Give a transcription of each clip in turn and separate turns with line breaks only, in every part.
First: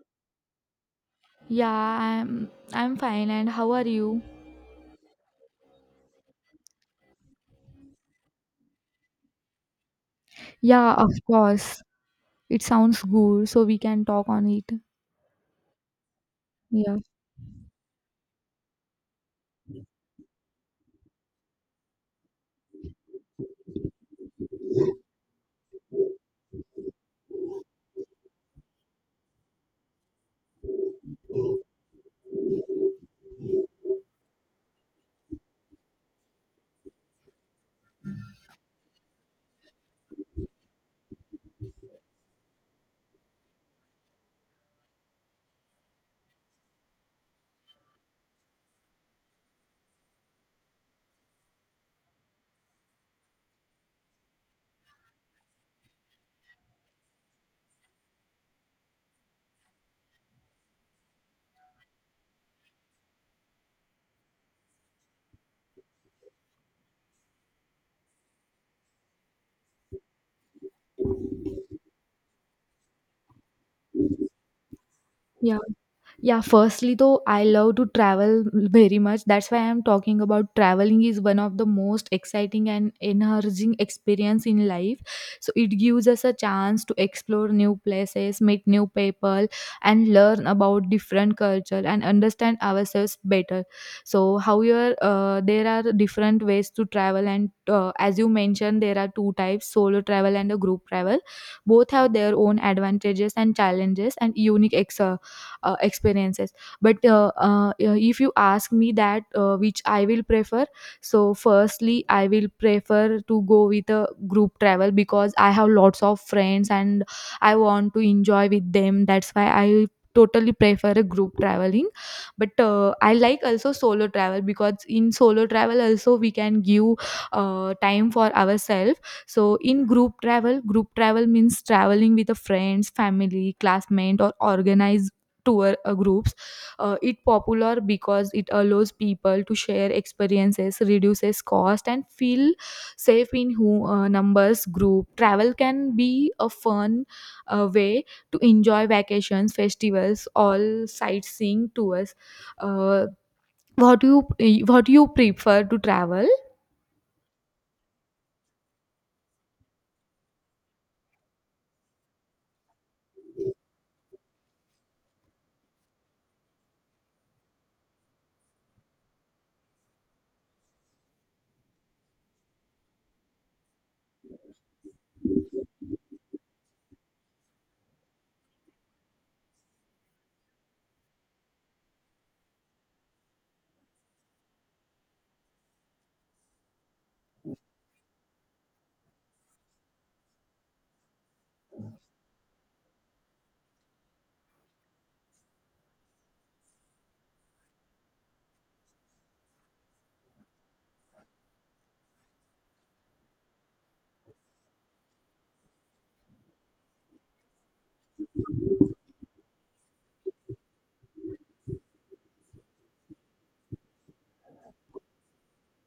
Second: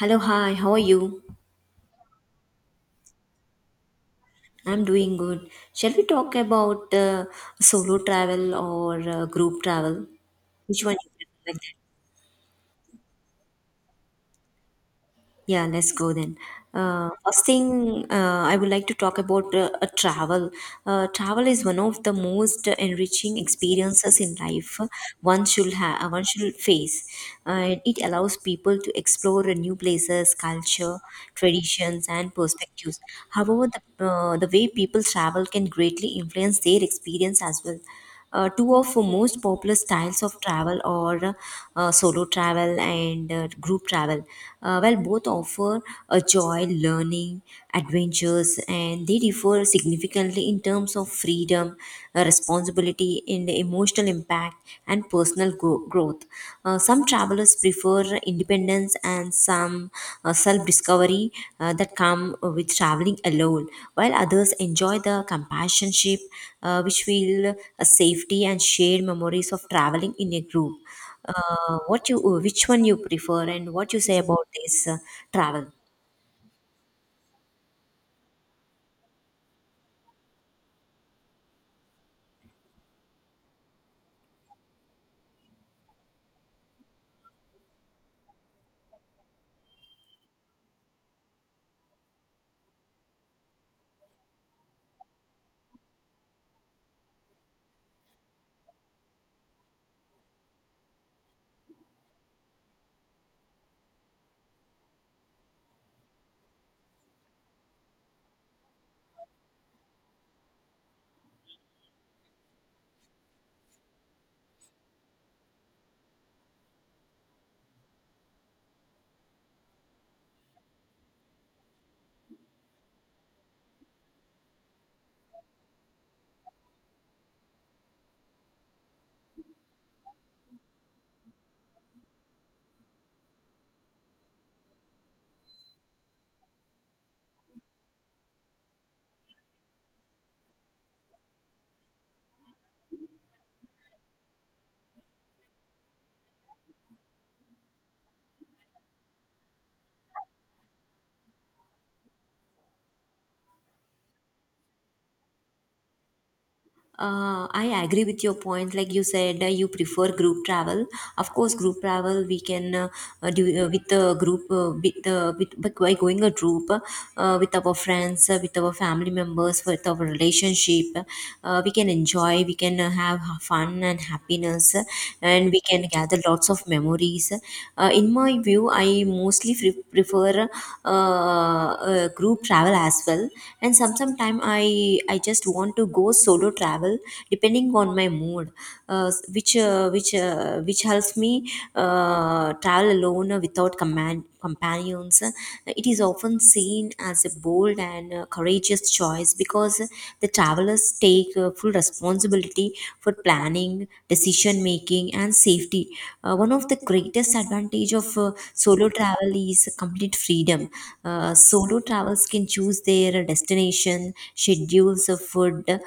Hello, hi, how are you?
Yeah, I'm fine. And how are you?
I'm doing good. Shall we talk about solo travel or group travel? Which
Yeah,
one
of
you prefer?
course. It sounds good, so we can talk on it.
Yeah, let's go then.
Yeah.
First thing, I would like to talk about a travel. Travel is one of the most enriching experiences in life one should have. One should face. And it allows people to explore new places, culture, traditions, and perspectives. However, the way people travel can greatly influence their experience as well. Uh, two of the most popular styles of travel are solo travel and group travel. Well, both offer a joy, learning, adventures, and they differ significantly in terms of freedom, responsibility, and emotional impact and personal growth. Some travelers prefer independence and some self-discovery that come with traveling alone, while others enjoy the companionship which will a safety and shared memories of traveling in a group. Which one you prefer, and what you say about this
Yeah.
travel?
Yeah, firstly though, I love to travel very much. That's why I'm talking about traveling is one of the most exciting and enhancing experience in life. So it gives us a chance to explore new places, meet new people, and learn about different culture and understand ourselves better. So how you there are different ways to travel, and as you mentioned, there are two types: solo travel and a group travel. Both have their own advantages and challenges and unique experiences, but yeah, if you ask me that which I will prefer, so firstly I will prefer to go with a group travel, because I have lots of friends and I want to enjoy with them. That's why I totally prefer a group traveling, but I like also solo travel, because in solo travel also we can give time for ourselves. So in group travel means traveling with a friends, family, classmate or organized tour groups. It popular because it allows people to share experiences, reduces cost, and feel safe in who numbers group. Travel can be a fun way to enjoy vacations, festivals, all sightseeing tours. Uh, what do you prefer to travel?
I agree with your point. Like you said, you prefer group travel. Of course, group travel we can do with the group, with the with but by going a group with our friends, with our family members, with our relationship, we can enjoy, we can have fun and happiness, and we can gather lots of memories. In my view, I mostly prefer group travel as well. And sometime I just want to go solo travel depending on my mood, which helps me travel alone without command companions. It is often seen as a bold and courageous choice because the travelers take full responsibility for planning, decision making, and safety. One of the greatest advantage of solo travel is complete freedom. Solo travelers can choose their destination, schedules, food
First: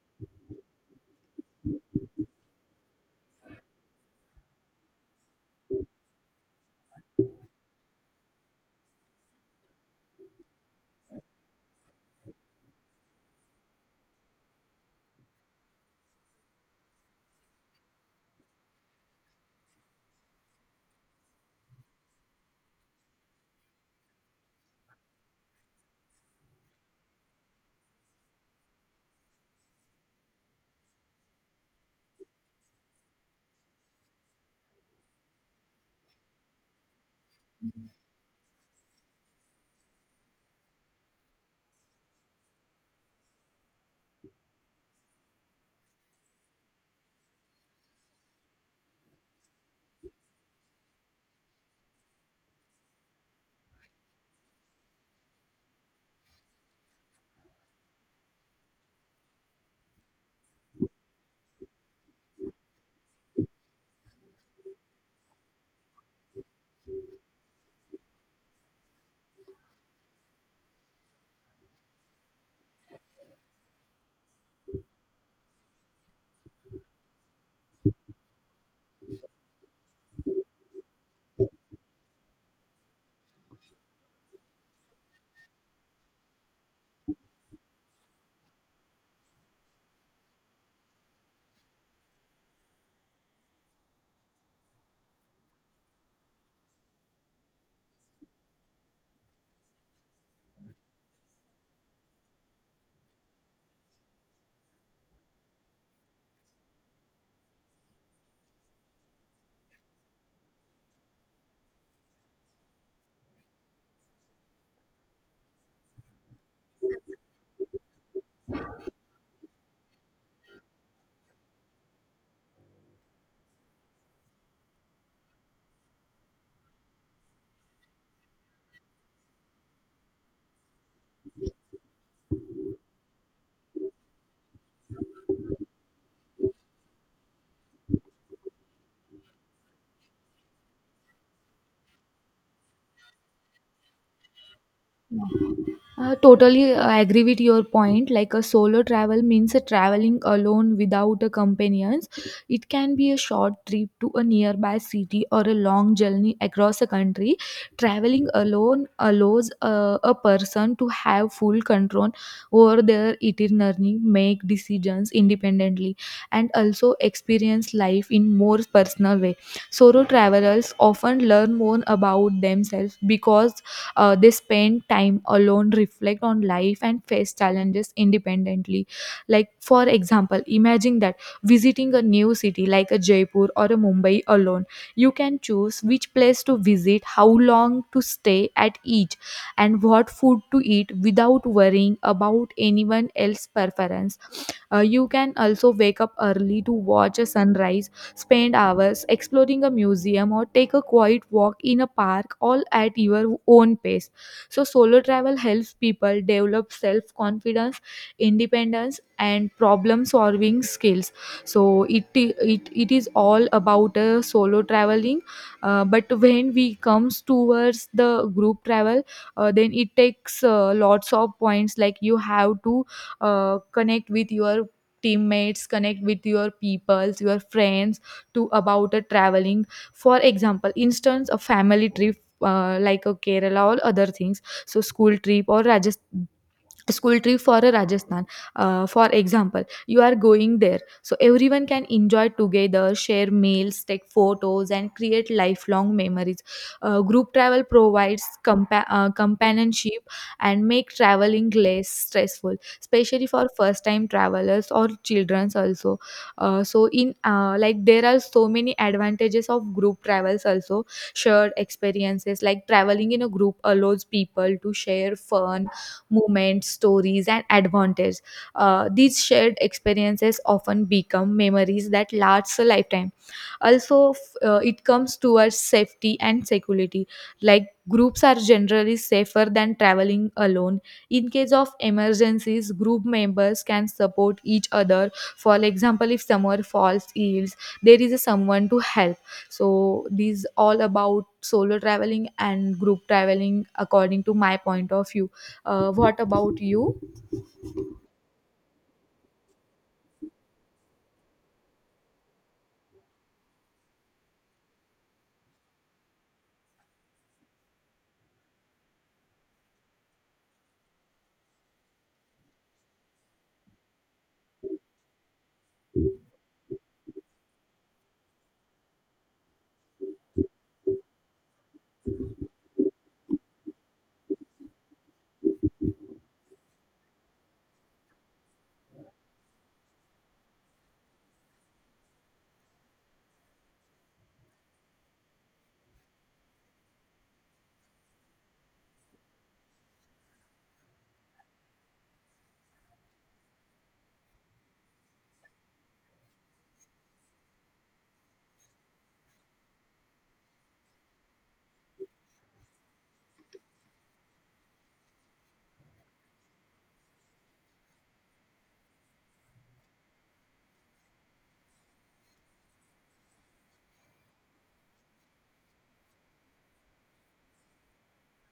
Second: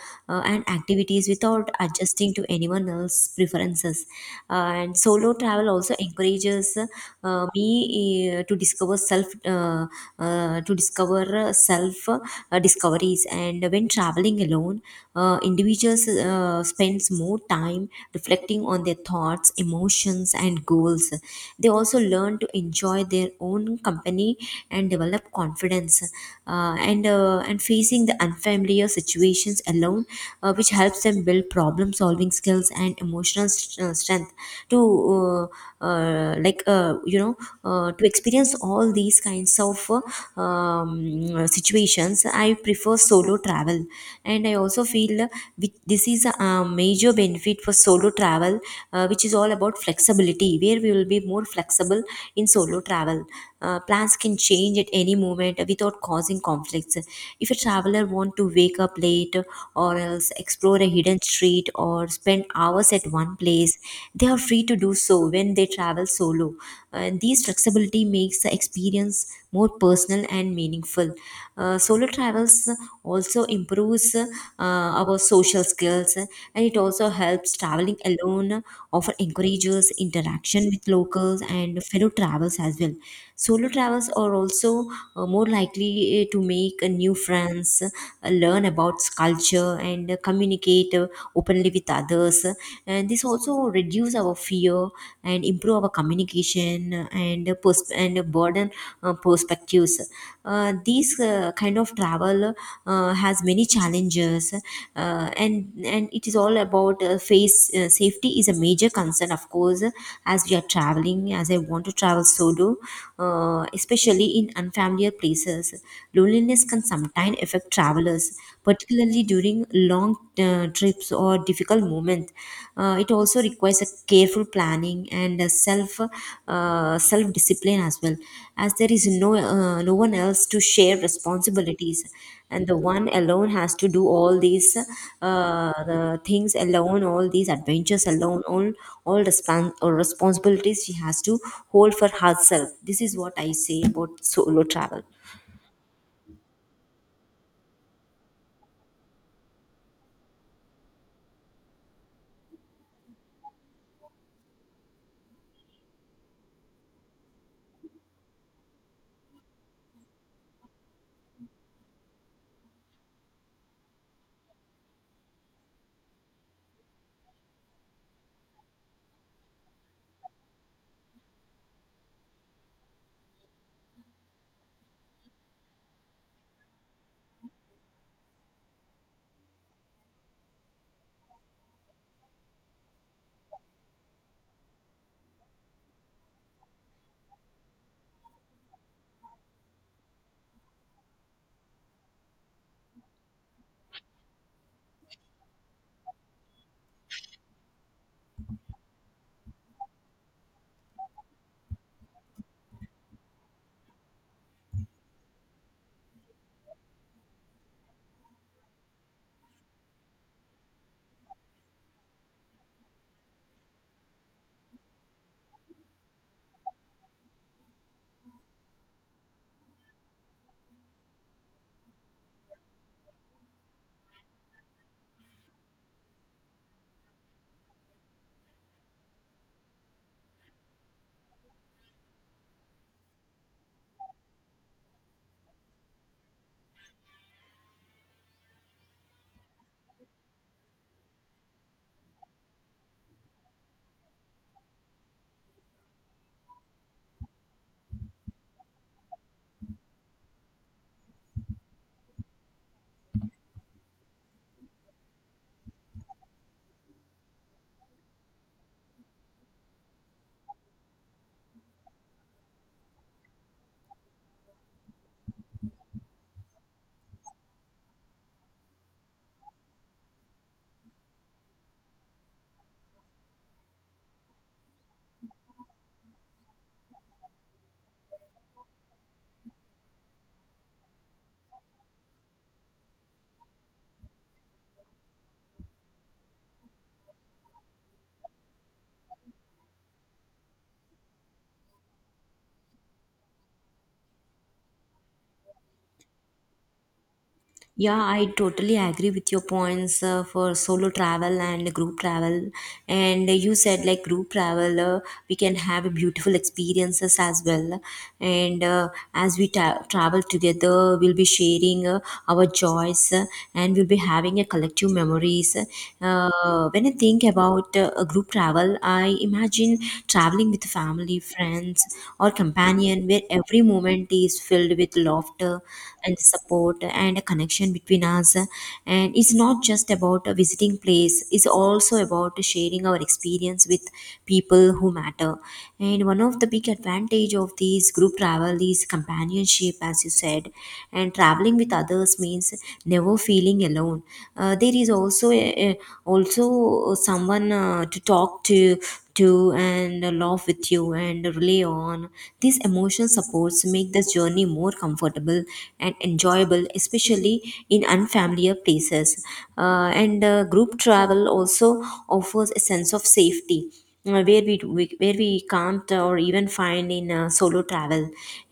and activities without adjusting to anyone else's preferences. And solo travel also encourages me to discover self discoveries. And when traveling alone, individuals spends more time reflecting on their thoughts, emotions, and goals. They also learn to enjoy their own company and develop confidence. And facing the unfair unfamiliar situations alone, which helps them build problem solving skills and emotional strength to uh, uh, like uh, you know to experience all these kinds of situations. I prefer solo travel, and I also feel this is a major benefit for solo travel, which is all about flexibility, where we will be more flexible in solo travel. Plans can change at any moment without causing conflicts. If a traveler want to wake up late or else explore a hidden street or spend hours at one place, they are free to do so when they travel solo. And these flexibility makes the experience more personal and meaningful. Solo travels also improves our social skills, and it also helps. Traveling alone often encourages interaction with locals and fellow travelers as well. Solo travels are also more likely to make new friends, learn about culture, and communicate openly with others. And this also reduce our fear and improve our communication and broaden perspectives. These kind of travel has many challenges, and it is all about face safety is a major concern, of course, as we are traveling. As I want to travel solo, especially in unfamiliar places, loneliness can sometimes affect travelers, particularly during long trips or difficult moments. It also requires a careful planning and self discipline as well, as there is no one else to share responsibilities, and the one alone has to do all these the things alone, all these adventures alone, all respon- or responsibilities she has to hold for herself. This is what I say about solo travel.
Totally agree with your point. Like a solo travel means a traveling alone without a companions. It can be a short trip to a nearby city or a long journey across a country. Traveling alone allows a person to have full control over their itinerary, make decisions independently, and also experience life in more personal way. Solo travelers often learn more about themselves because they spend time alone, reflect on life, and face challenges independently. Like, for example, imagine that visiting a new city like a Jaipur or a Mumbai alone, you can choose which place to visit, how long to stay at each, and what food to eat without worrying about anyone else's preference. You can also wake up early to watch a sunrise, spend hours exploring a museum, or take a quiet walk in a park, all at your own pace. So, solo travel helps people develop self confidence, independence, and problem solving skills. So, it is all about solo traveling. But when we comes towards the group travel, then it takes lots of points. Like you have to connect with your teammates, connect with your peoples, your friends, to about a traveling. For example, instance a family trip like a Kerala or other things, so school trip or Rajasthan, school trip for a Rajasthan, for example you are going there, so everyone can enjoy together, share meals, take photos and create lifelong memories. Group travel provides companionship and make traveling less stressful, especially for first time travelers or childrens also. Uh, so in uh, like there are so many advantages of group travels also. Shared experiences, like traveling in a group allows people to share fun moments, stories, and advantage. These shared experiences often become memories that last a lifetime. Also, it comes towards safety and security. Like, groups are generally safer than traveling alone. In case of emergencies, group members can support each other. For example, if someone falls ill, there is a someone to help. So these all about solo traveling and group traveling according to my point of view. What about you?
Yeah, I totally agree with your points for solo travel and group travel. And you said like group travel, we can have beautiful experiences as well. And as we travel together, we'll be sharing our joys and we'll be having a collective memories. When I think about a group travel, I imagine traveling with family, friends, or companion, where every moment is filled with laughter and support and a connection between us. And it's not just about a visiting place, it's also about sharing our experience with people who matter. And one of the big advantage of these group travel is companionship, as you said. And traveling with others means never feeling alone. There is also also someone to talk to and laugh with you and rely on. These emotional supports make the journey more comfortable and enjoyable, especially in unfamiliar places. And Group travel also offers a sense of safety, where we can't or even find in solo travel,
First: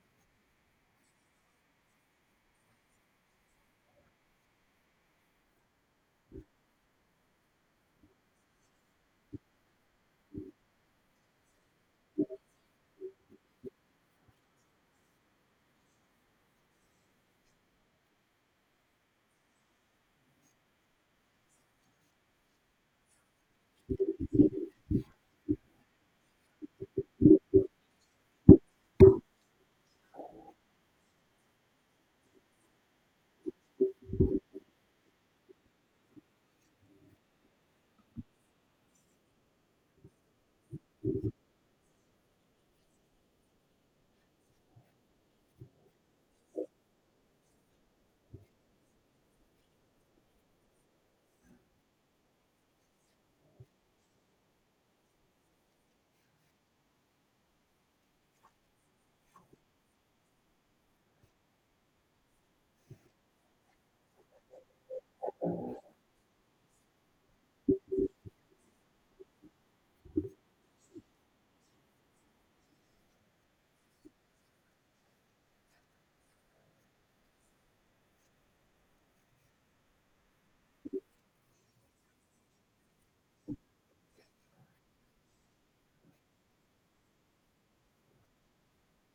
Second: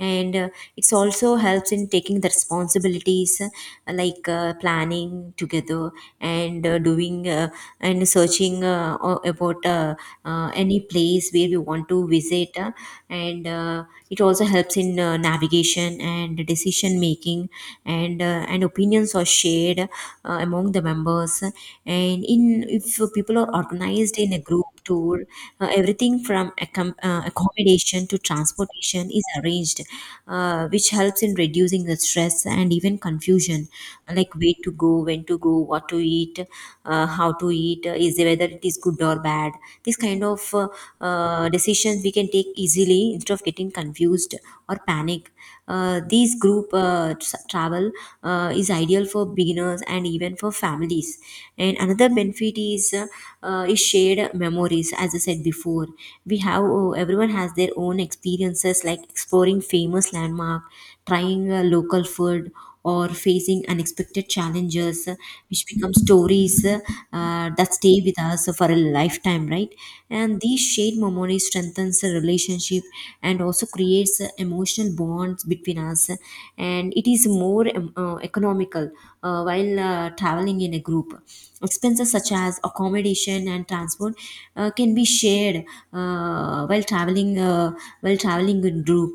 and it's also helps in taking the responsibilities, like planning together and doing looking and searching about any place where we want to visit, and it also helps in navigation and decision making, and opinions are shared among the members. And in if people are organized in a group tour, everything from accommodation to transportation is arranged, which helps in reducing the stress and even confusion, like where to go, when to go, what to eat, how to eat, is whether it is good or bad. This kind of decisions we can take easily instead of getting confused or panic. These group travel is ideal for beginners and even for families. And another benefit is it is shared memories. As I said before, everyone has their own experiences like exploring famous landmark, trying local food, or facing unexpected challenges, which become stories that stay with us for a lifetime, right? And these shared memories strengthens the relationship and also creates emotional bonds between us, and it is more economical. While traveling in a group, expenses such as accommodation and transport can be shared uh, while traveling uh, while traveling in group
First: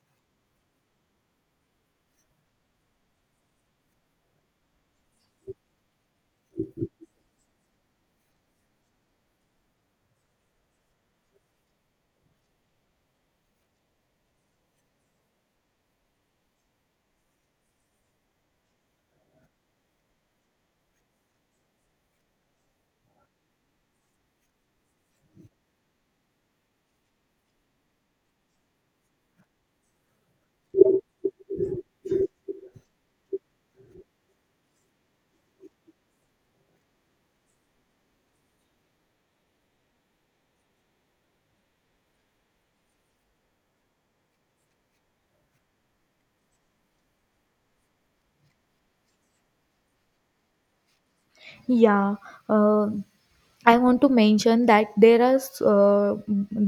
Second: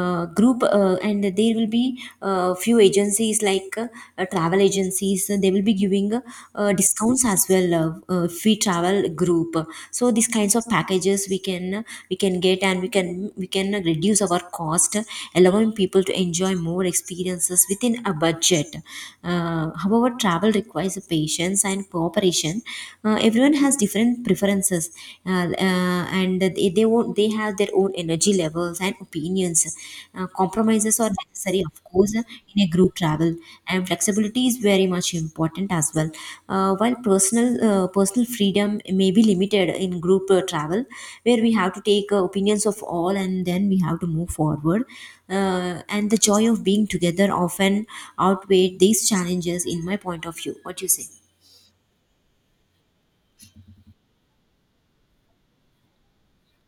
uh, group uh, and there will be few agencies like travel agencies. They will be giving discounts as well if we travel group, so these kinds of packages we can get, and we can reduce our cost, allowing people to enjoy more experiences within a budget. However, travel requires patience and cooperation. Everyone has different preferences, and they won't they have their own energy levels and opinions. Compromises are necessary, of course, in a group travel, and flexibility is very much important as well. While personal freedom may be limited in group travel, where we have to take opinions of all, and then we have to move forward. And the joy of being together often outweigh these challenges, in my point of view. What do you say?
Yeah, uh, I want to mention that there are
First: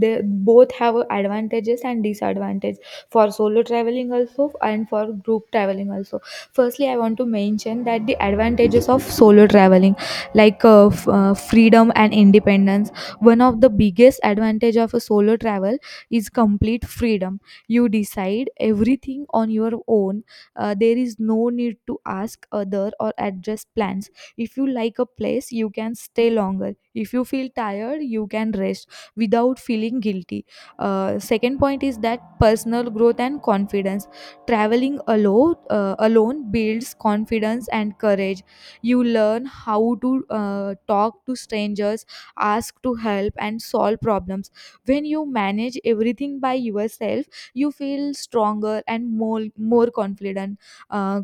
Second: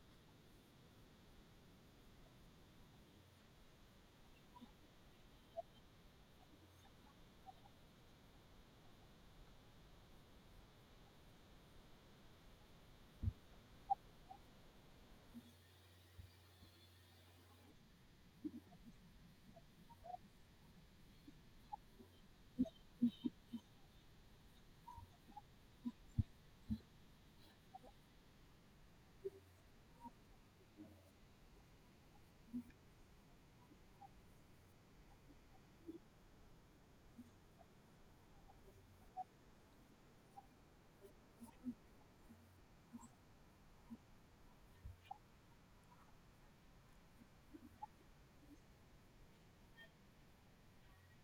they both have advantages and disadvantages for solo traveling also and for group traveling also. Firstly, I want to mention that the advantages of solo traveling, like freedom and independence. One of the biggest advantage of a solo travel is complete freedom. You decide everything on your own. There is no need to ask other or adjust plans. If you like a place, you can stay longer. If you feel tired, you can rest without feeling guilty. Second point is that personal growth and confidence. Traveling alone builds confidence and courage. You learn how to talk to strangers, ask to help, and solve problems. When you manage everything by yourself, you feel stronger and more confident. Uh,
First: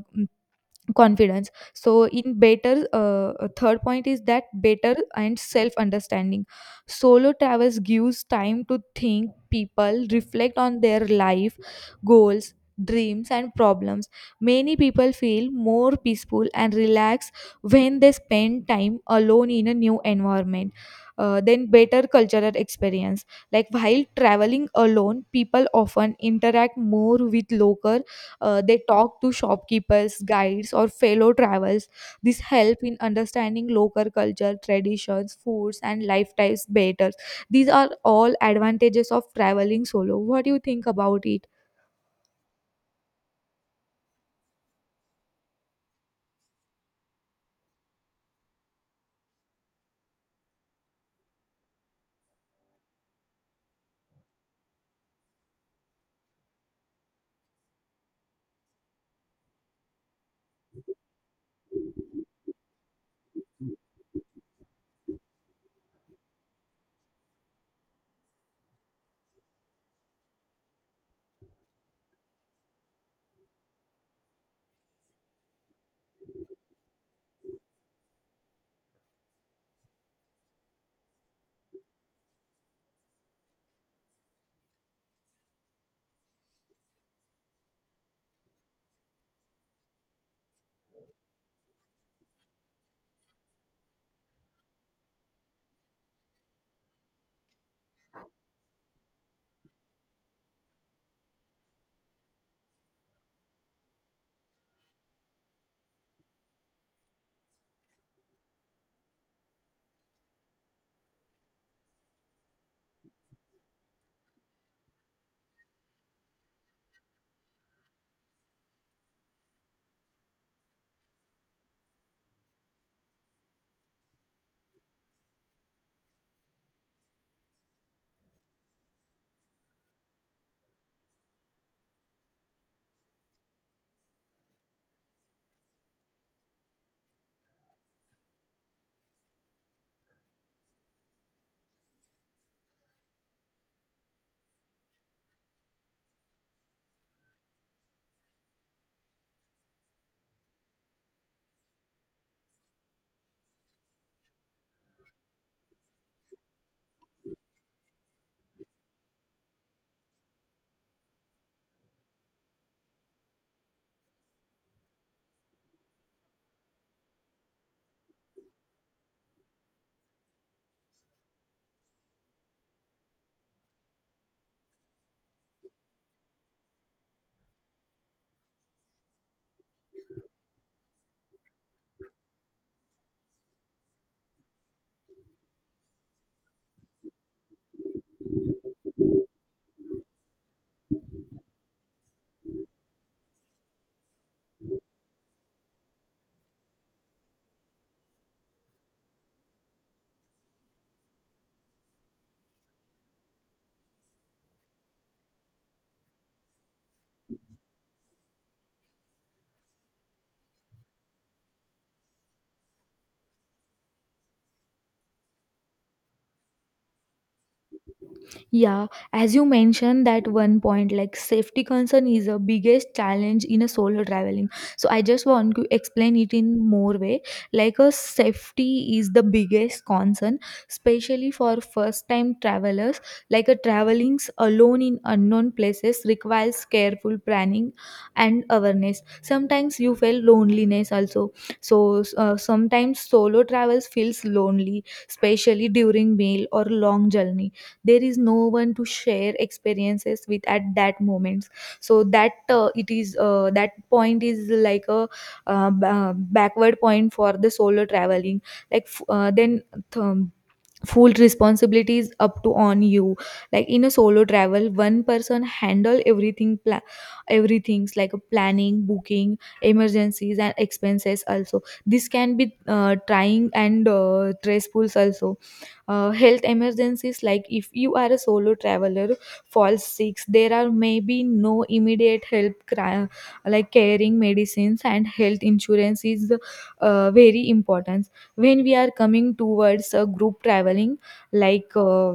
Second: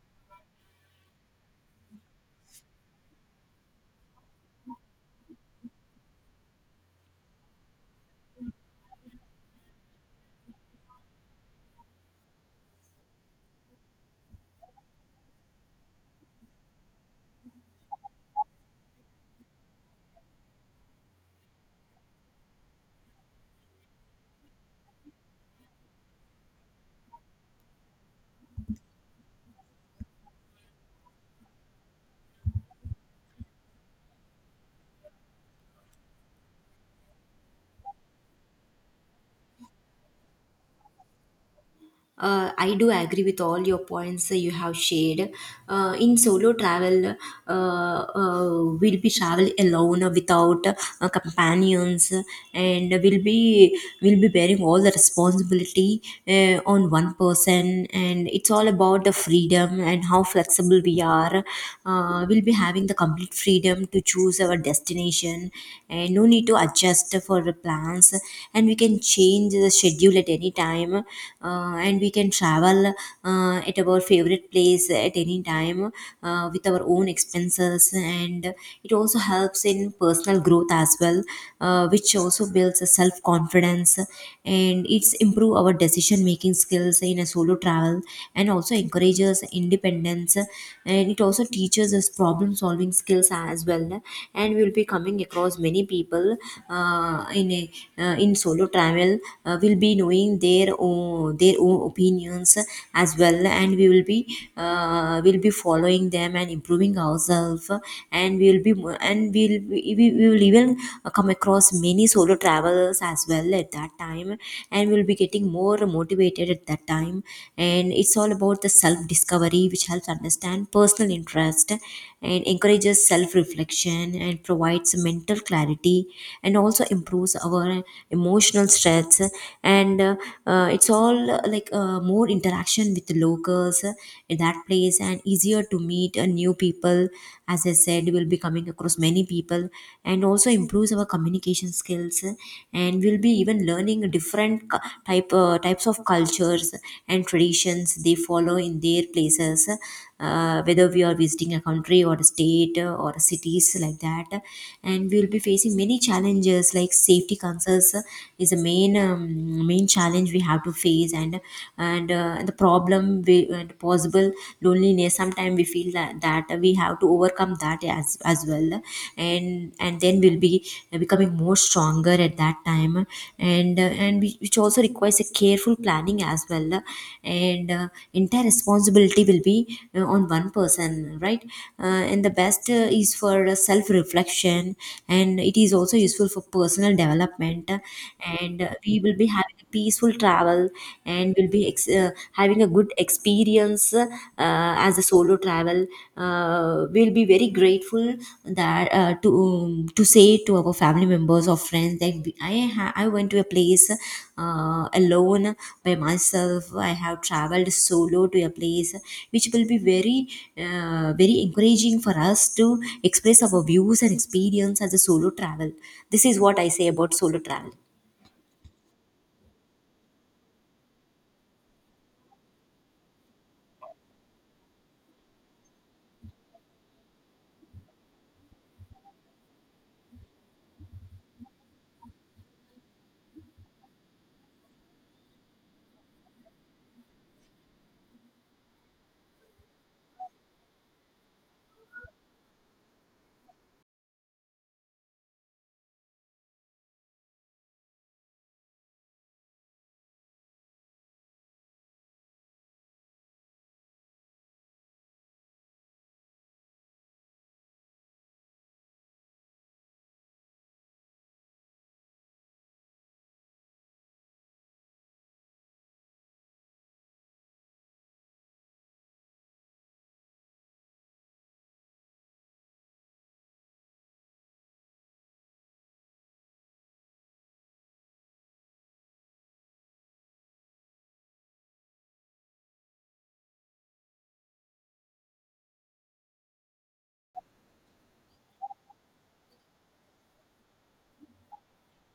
confidence so in better third point is that better and self understanding. Solo travels gives time to think, people reflect on their life, goals, dreams and problems. Many people feel more peaceful and relaxed when they spend time alone in a new environment. Then better cultural experience, like while traveling alone people often interact more with local, they talk to shopkeepers, guides, or fellow travelers. This help in understanding local culture, traditions, foods, and lifestyles better. These are all advantages of traveling solo. What do you think about it?
I do agree with all your points that you have shared. In solo travel, we'll be travel alone without companions, and we'll be bearing all the responsibility on one person. And it's all about the freedom and how flexible we are. We'll be having the complete freedom to choose our destination, and no need to adjust for the plans. And we can change the schedule at any time and we can travel at our favorite place at any time with our own expenses, and it also helps in personal growth as well, which also builds a self confidence, and it's improve our decision making skills in a solo travel, and also encourages independence, and it also teaches us problem solving skills as well. And we'll be coming across many people uh, in a in solo travel will be knowing their own opinions as well, and we will be following them and improving ourselves. And we will be mo- and we'll we, will be, we will even come across many solo travelers as well at that time, and we'll be getting more motivated at that time. And it's all about the self discovery, which helps understand personal interest and encourages self reflection and provides mental clarity, and also improves our emotional stress. And it's all like more interaction with the locals in that place, and easier to meet new people. As I said, we'll be coming across many people, and also improves our communication skills. And we'll be even learning different types of cultures and traditions they follow in their places, whether we are visiting a country or a state or cities like that. And we will be facing many challenges like safety concerns. Is a main main challenge we have to face. And the problem we, and possible loneliness sometimes we feel that, we have to overcome that as well. And then we'll be becoming more stronger at that time. And which also requires a careful planning as well. And entire responsibility will be on one person, right? And the best is for self reflection, and it is also useful for personal development. And we will be having a peaceful travel, and we'll be having a good experience as a solo travel. We'll be very grateful that to say to our family members or friends that I went to a place alone, by myself. I have traveled solo to a place, which will be very very encouraging for us to express our views and experience as a solo travel. This is what I say about solo travel.
Yeah, as you mentioned that one point, like safety concern is the biggest challenge in a solo traveling. So I just want to explain it in more way. Like a safety is the biggest concern, especially for first time travelers. Like a traveling alone in unknown places requires careful planning and awareness. Sometimes you feel loneliness also. So sometimes solo travels feels lonely, especially during meal or long journey, there is no one to share experiences with at that moment. So that it is, that point is like a backward point for the solo traveling. Like then th- full responsibilities up to on you, like in a solo travel one person handle everything, everything's like a planning, booking, emergencies and expenses also. This can be trying and stressful also. Health emergencies, like if you are a solo traveler falls sick, there are maybe no immediate help, like caring medicines and health insurance is very important. When we are coming towards a group traveling, like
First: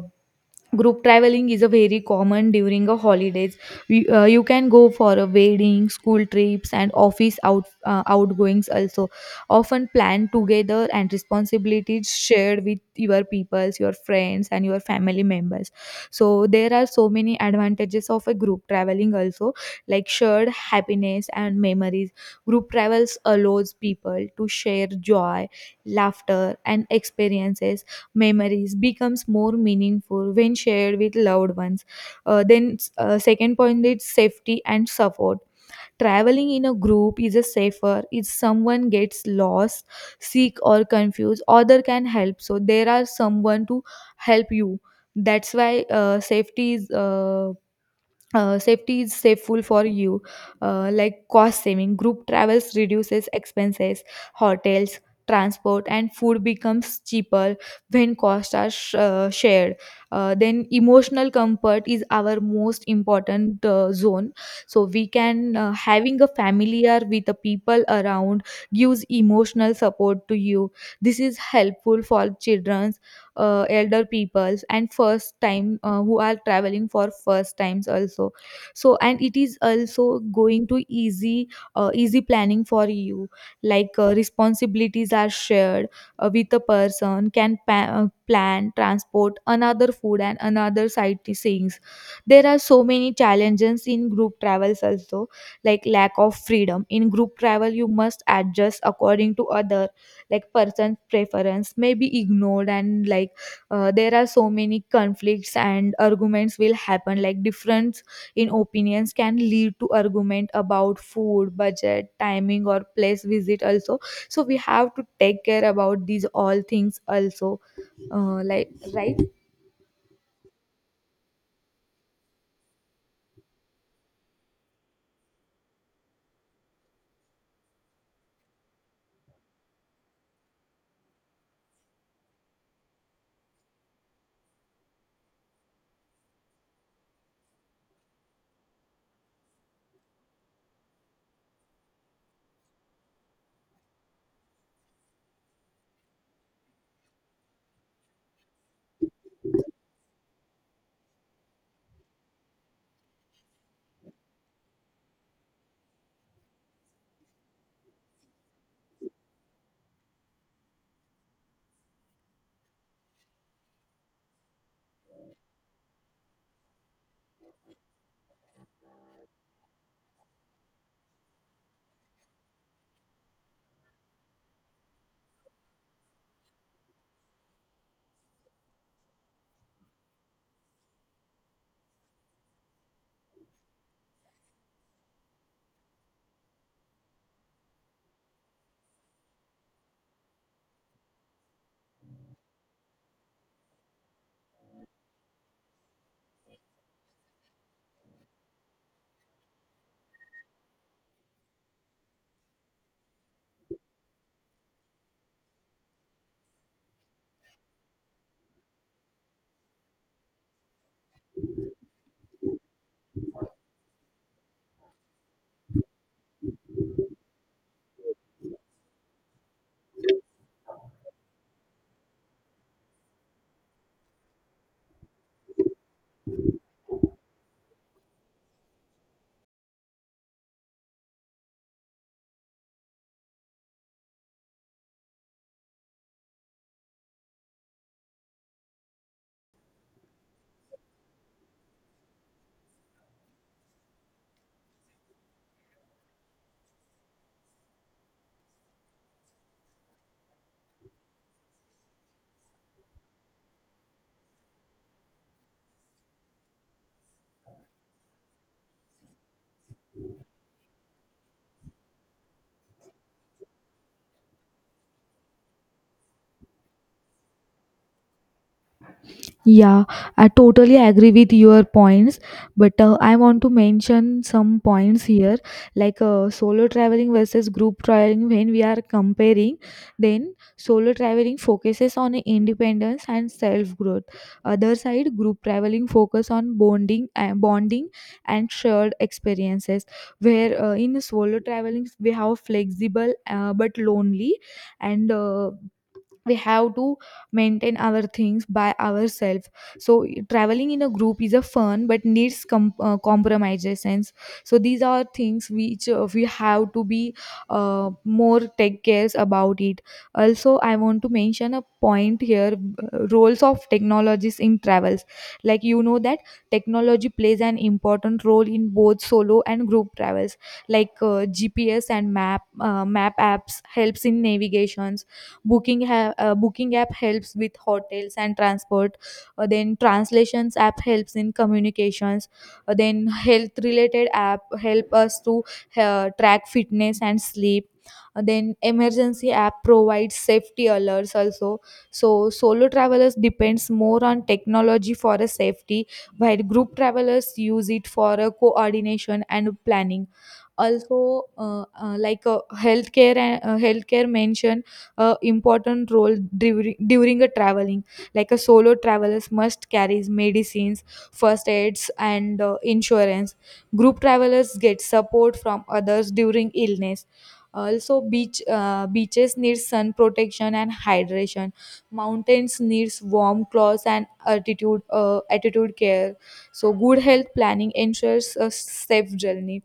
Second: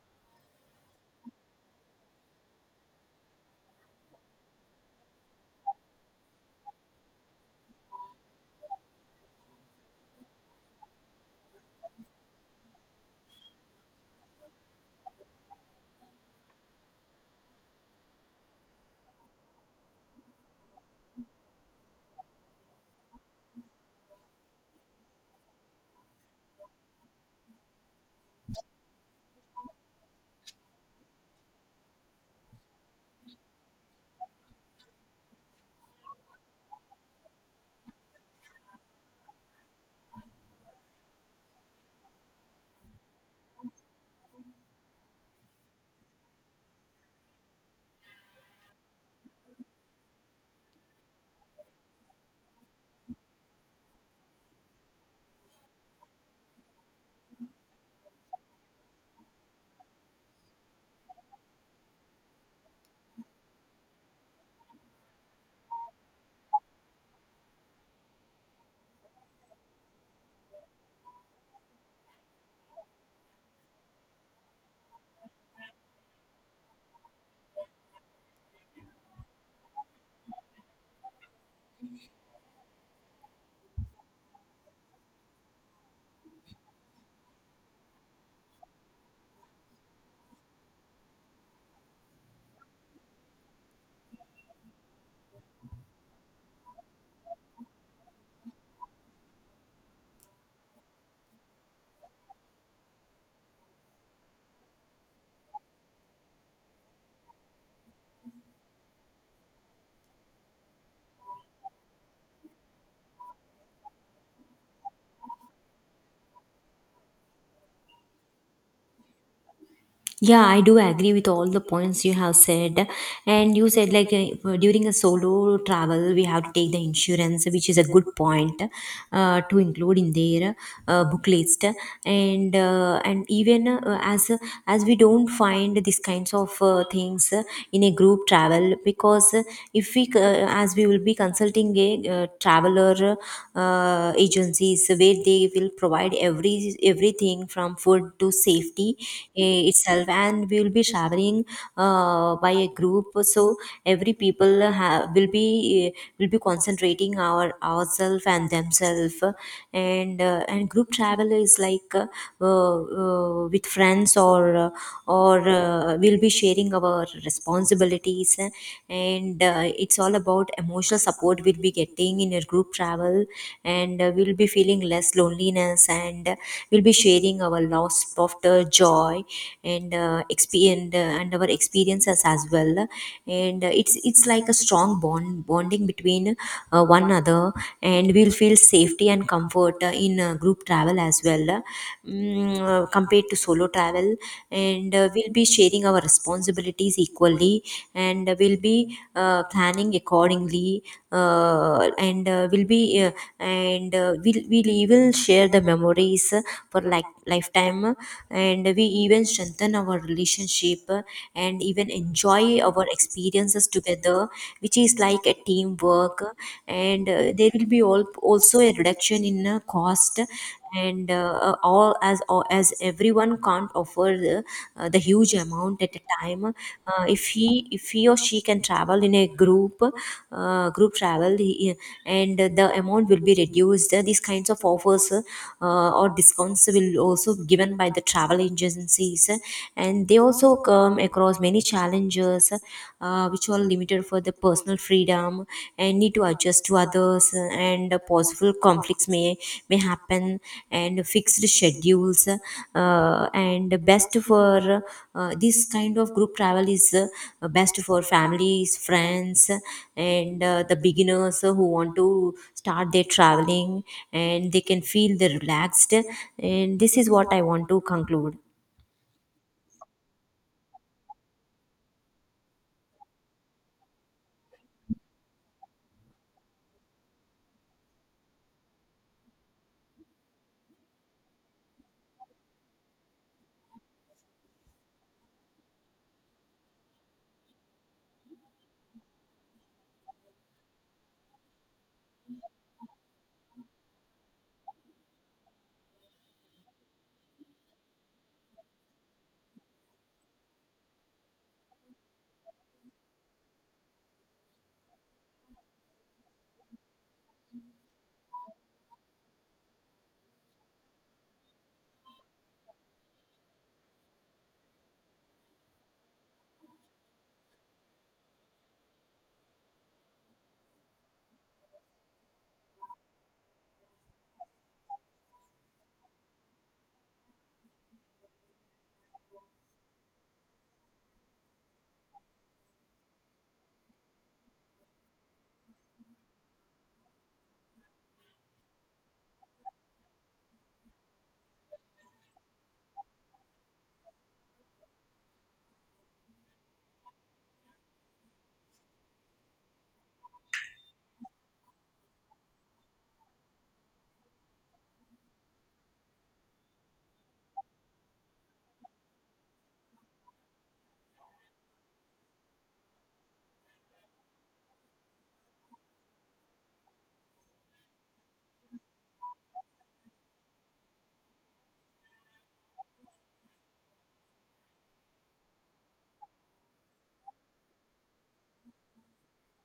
group traveling is a very common during a holidays, you can go for a wedding, school trips and office outgoings also, often planned together and responsibilities shared with your peoples, your friends and your family members. So there are so many advantages of a group traveling also, like shared happiness and memories. Group travels allows people to share joy, laughter and experiences. Memories becomes more meaningful when shared with loved ones. Then, second point is safety and support. Traveling in a group is a safer. If someone gets lost, sick, or confused, other can help. So there are someone to help you. That's why safety is, safe for you. Like cost saving, group travels reduces expenses, hotels, transport and food becomes cheaper when costs are shared. Then emotional comfort is our most important zone. So we can having a familiar with the people around gives emotional support to you. This is helpful for children, elder peoples and first time who are traveling for first times also. So and it is also going to easy planning for you, like responsibilities are shared with a person can plan transport, another food and another sightseeings. There are so many challenges in group travels also, like lack of freedom in group travel, you must adjust according to others. Like person preference may be ignored, and like there are so many conflicts and arguments will happen, like difference in opinions can lead to argument about food, budget, timing or place visit also. So we have to take care about these all things also, right.
Yeah, I do agree with all the points you have said. And you said, like, during a solo travel, we have to take the insurance, which is a good point to include in their book list. And even as we don't find these kinds of things in a group travel, because if as we will be consulting a traveler agencies where they will provide everything from food to safety. Eh, it's itself, and we will be traveling by a group, so every people will be concentrating our ourselves and themselves. And and group travel is like with friends or we'll be sharing our responsibilities. And it's all about emotional support we'll be getting in a group travel. And we'll be feeling less loneliness, and we'll be sharing our loss, laughter, joy, and our experiences as well. And it's like a strong bonding between one another. And we'll feel safety and comfort in group travel as well, compared to solo travel. And we'll be sharing our responsibilities equally, and we'll be planning accordingly. And we'll be And we will share the memories for like lifetime, and we even strengthen our relationship, and even enjoy our experiences together, which is like a teamwork. And There will be also a reduction in cost. And all as as everyone can't offer the huge amount at a time. If he if he or she can travel in a group uh, group travel he- and the amount will be reduced, these kinds of offers or discounts will also given by the travel agencies. And they also come across many challenges, which are limited for the personal freedom and need to adjust to others, and possible conflicts may happen, and fixed schedules. And best for, this kind of group travel is best for families, friends, and the beginners who want to start their traveling, and they can feel the relaxed. And this is what I want to conclude.
Yeah, I totally agree with your points, but I want to mention some points here, like solo traveling versus group traveling. When we are comparing, then solo traveling focuses on independence and self growth. Other side, group traveling focus on bonding and shared experiences. Where in solo traveling we have flexible, but lonely, and we have to maintain our things by ourselves. So traveling in a group is a fun but needs compromises, and so these are things which we have to be more take cares about it. Also I want to mention a point here, roles of technologies in travels. Like you know that technology plays an important role in both solo and group travels. Like GPS and map apps helps in navigations, booking app helps with hotels and transport. Then translations app helps in communications. Then health related app help us to track fitness and sleep. Then emergency app provides safety alerts also. So solo travelers depends more on technology for a safety, while group travelers use it for a coordination and planning also. Like healthcare mention a important role during a traveling. Like a solo travelers must carry medicines, first aids and insurance. Group travelers get support from others during illness also. Beaches need sun protection and hydration, mountains needs warm clothes and altitude attitude care. So good health planning ensures a safe journey.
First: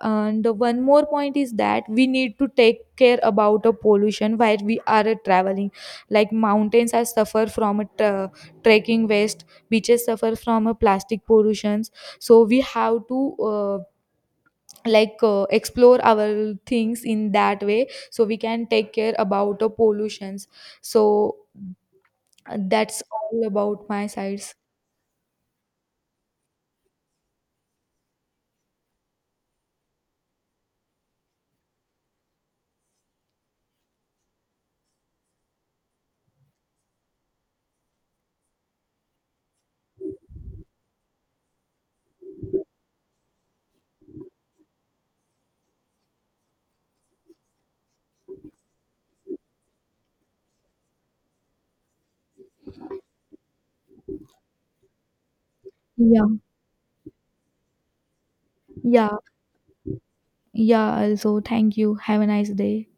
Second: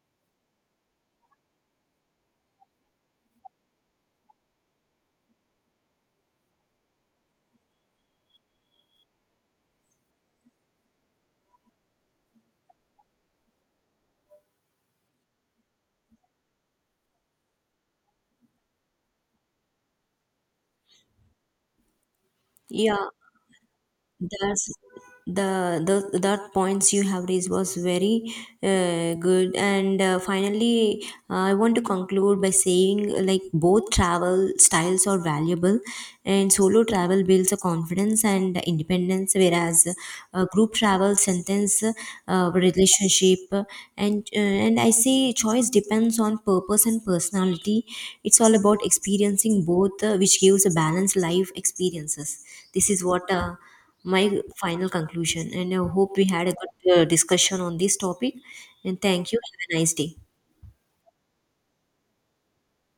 And one more point is that we need to take care about the pollution while we are traveling. Like mountains are suffer from a trekking waste, beaches suffer from a plastic pollutions. So we have to like explore our things in that way, so we can take care about the pollutions. So
呀。
that's all about my sides.
That's the the That points you have raised was very good. And finally, I want to conclude by saying like both travel styles are valuable, and solo travel builds a confidence and independence, whereas group travel strengthens relationship. And uh, and I say choice depends on purpose and personality. It's all about experiencing both, which gives a balanced life experiences. This is what uh, my final conclusion. And I hope we
Yeah.
had a good discussion on this topic. And
Yeah.
thank you. Have a nice day.
Yeah, also thank you. Have a nice day.